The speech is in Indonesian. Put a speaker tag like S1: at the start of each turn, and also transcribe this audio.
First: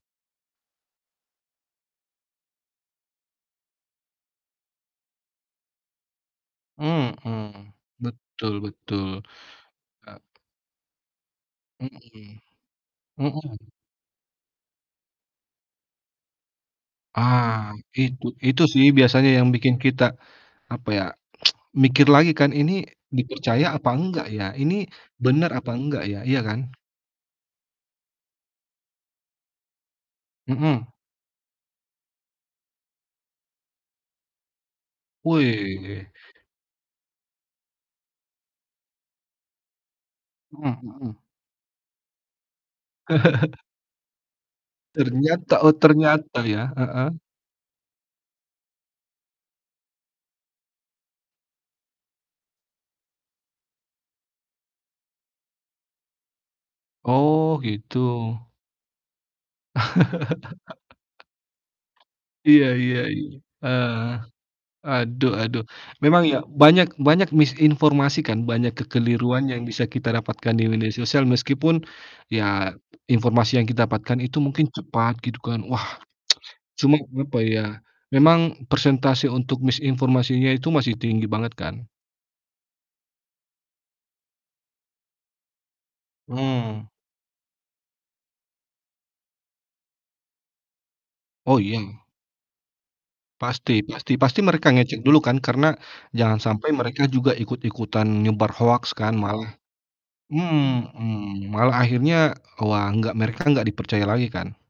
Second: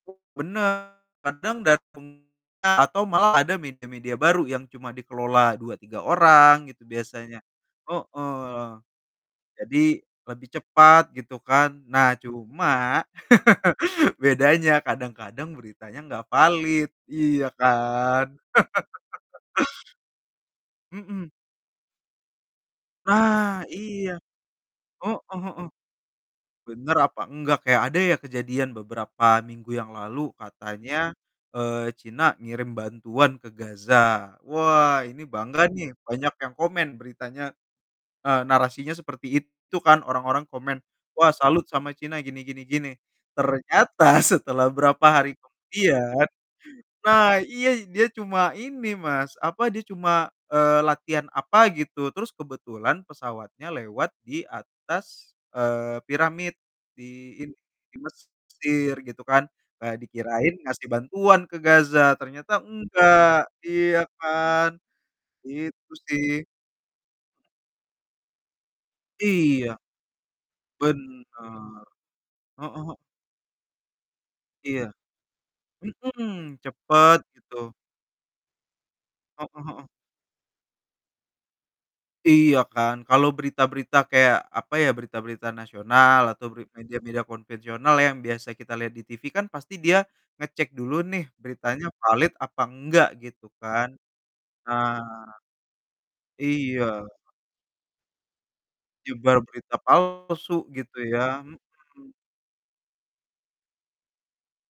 S1: Benar. Kadang datang a atau malah ada media-media baru yang cuma dikelola 2, 3 orang, itu biasanya.
S2: Mhm. Betul,
S1: Heeh,
S2: betul.
S1: jadi,
S2: Ek
S1: lebih cepat, gitu kan. Nah,
S2: Mhm.
S1: cuma,
S2: Mhm.
S1: bedanya kadang-kadang beritanya nggak valid. Iya
S2: Ah, itu
S1: kan?
S2: itu sih biasanya yang bikin kita, apa ya?
S1: Mhm.
S2: Mikir lagi kan, "Ini
S1: Nah,
S2: dipercaya apa
S1: iya.
S2: enggak ya? Ini
S1: Heeh
S2: benar
S1: heeh.
S2: apa enggak ya?" Iya kan?
S1: Bener apa enggak? Kayak, ada ya kejadian beberapa minggu yang lalu
S2: Mhm.
S1: katanya, eee, Cina ngirim bantuan ke Gaza. Wah, ini bangga nih,
S2: Wih.
S1: banyak yang komen beritanya. Eee, narasinya seperti itu kan, orang-orang komen.
S2: Mhm, mhm.
S1: "Wah, salut sama Cina gini gini gini." Ternyata setelah berapa hari
S2: Ternyata, oh
S1: kemudian
S2: ternyata ya, heeh.
S1: Nah, iya dia cuma ini, Mas, apa? Dia cuma, eee, latihan apa gitu. Terus kebetulan pesawatnya lewat di atas, eee, piramid di ini,
S2: Oh,
S1: di
S2: gitu.
S1: Mesir, gitu kan. Eee, dikirain ngasih bantuan ke Gaza, ternyata
S2: Iya, iya, iya.
S1: enggak.
S2: Heeh.
S1: Iya kan?
S2: Aduh aduh.
S1: Itu
S2: Memang iya.
S1: sih.
S2: Banyak banyak misinformasi kan, banyak kekeliruan yang
S1: Iya
S2: bisa kita dapatkan di media sosial
S1: Benar.
S2: meskipun,
S1: E
S2: ya
S1: heeh.
S2: informasi yang ki dapatkan itu mungkin
S1: Iya.
S2: cepat, gitu kan. Wah!
S1: Mhm.
S2: Cuman,
S1: Cepet,
S2: apa ya?
S1: gitu.
S2: Memang persentase untuk
S1: Heeh heeh.
S2: misinformasinya itu masih tinggi banget kan.
S1: Iya kan! Kalau berita-berita kayak, apa ya? Berita-berita nasional atau bri
S2: Hmm.
S1: media-media konvensional yang biasa kita lihat di TV kan pasti dia ngecek dulu nih
S2: Oh,
S1: beritanya
S2: iya.
S1: valid apa enggak, gitu
S2: Pasti,
S1: kan.
S2: pasti. Pasti mereka ngecek dulu
S1: Ah.
S2: kan? Karena jangan sampai mereka
S1: Iya.
S2: juga ikut-ikutan nyebar hoaks kan
S1: Nyebar
S2: malah
S1: berita palsu gitu ya?
S2: mhm. Malah
S1: Mhm.
S2: akhirnya, wah, enggak mereka enggak dipercaya lagi kan?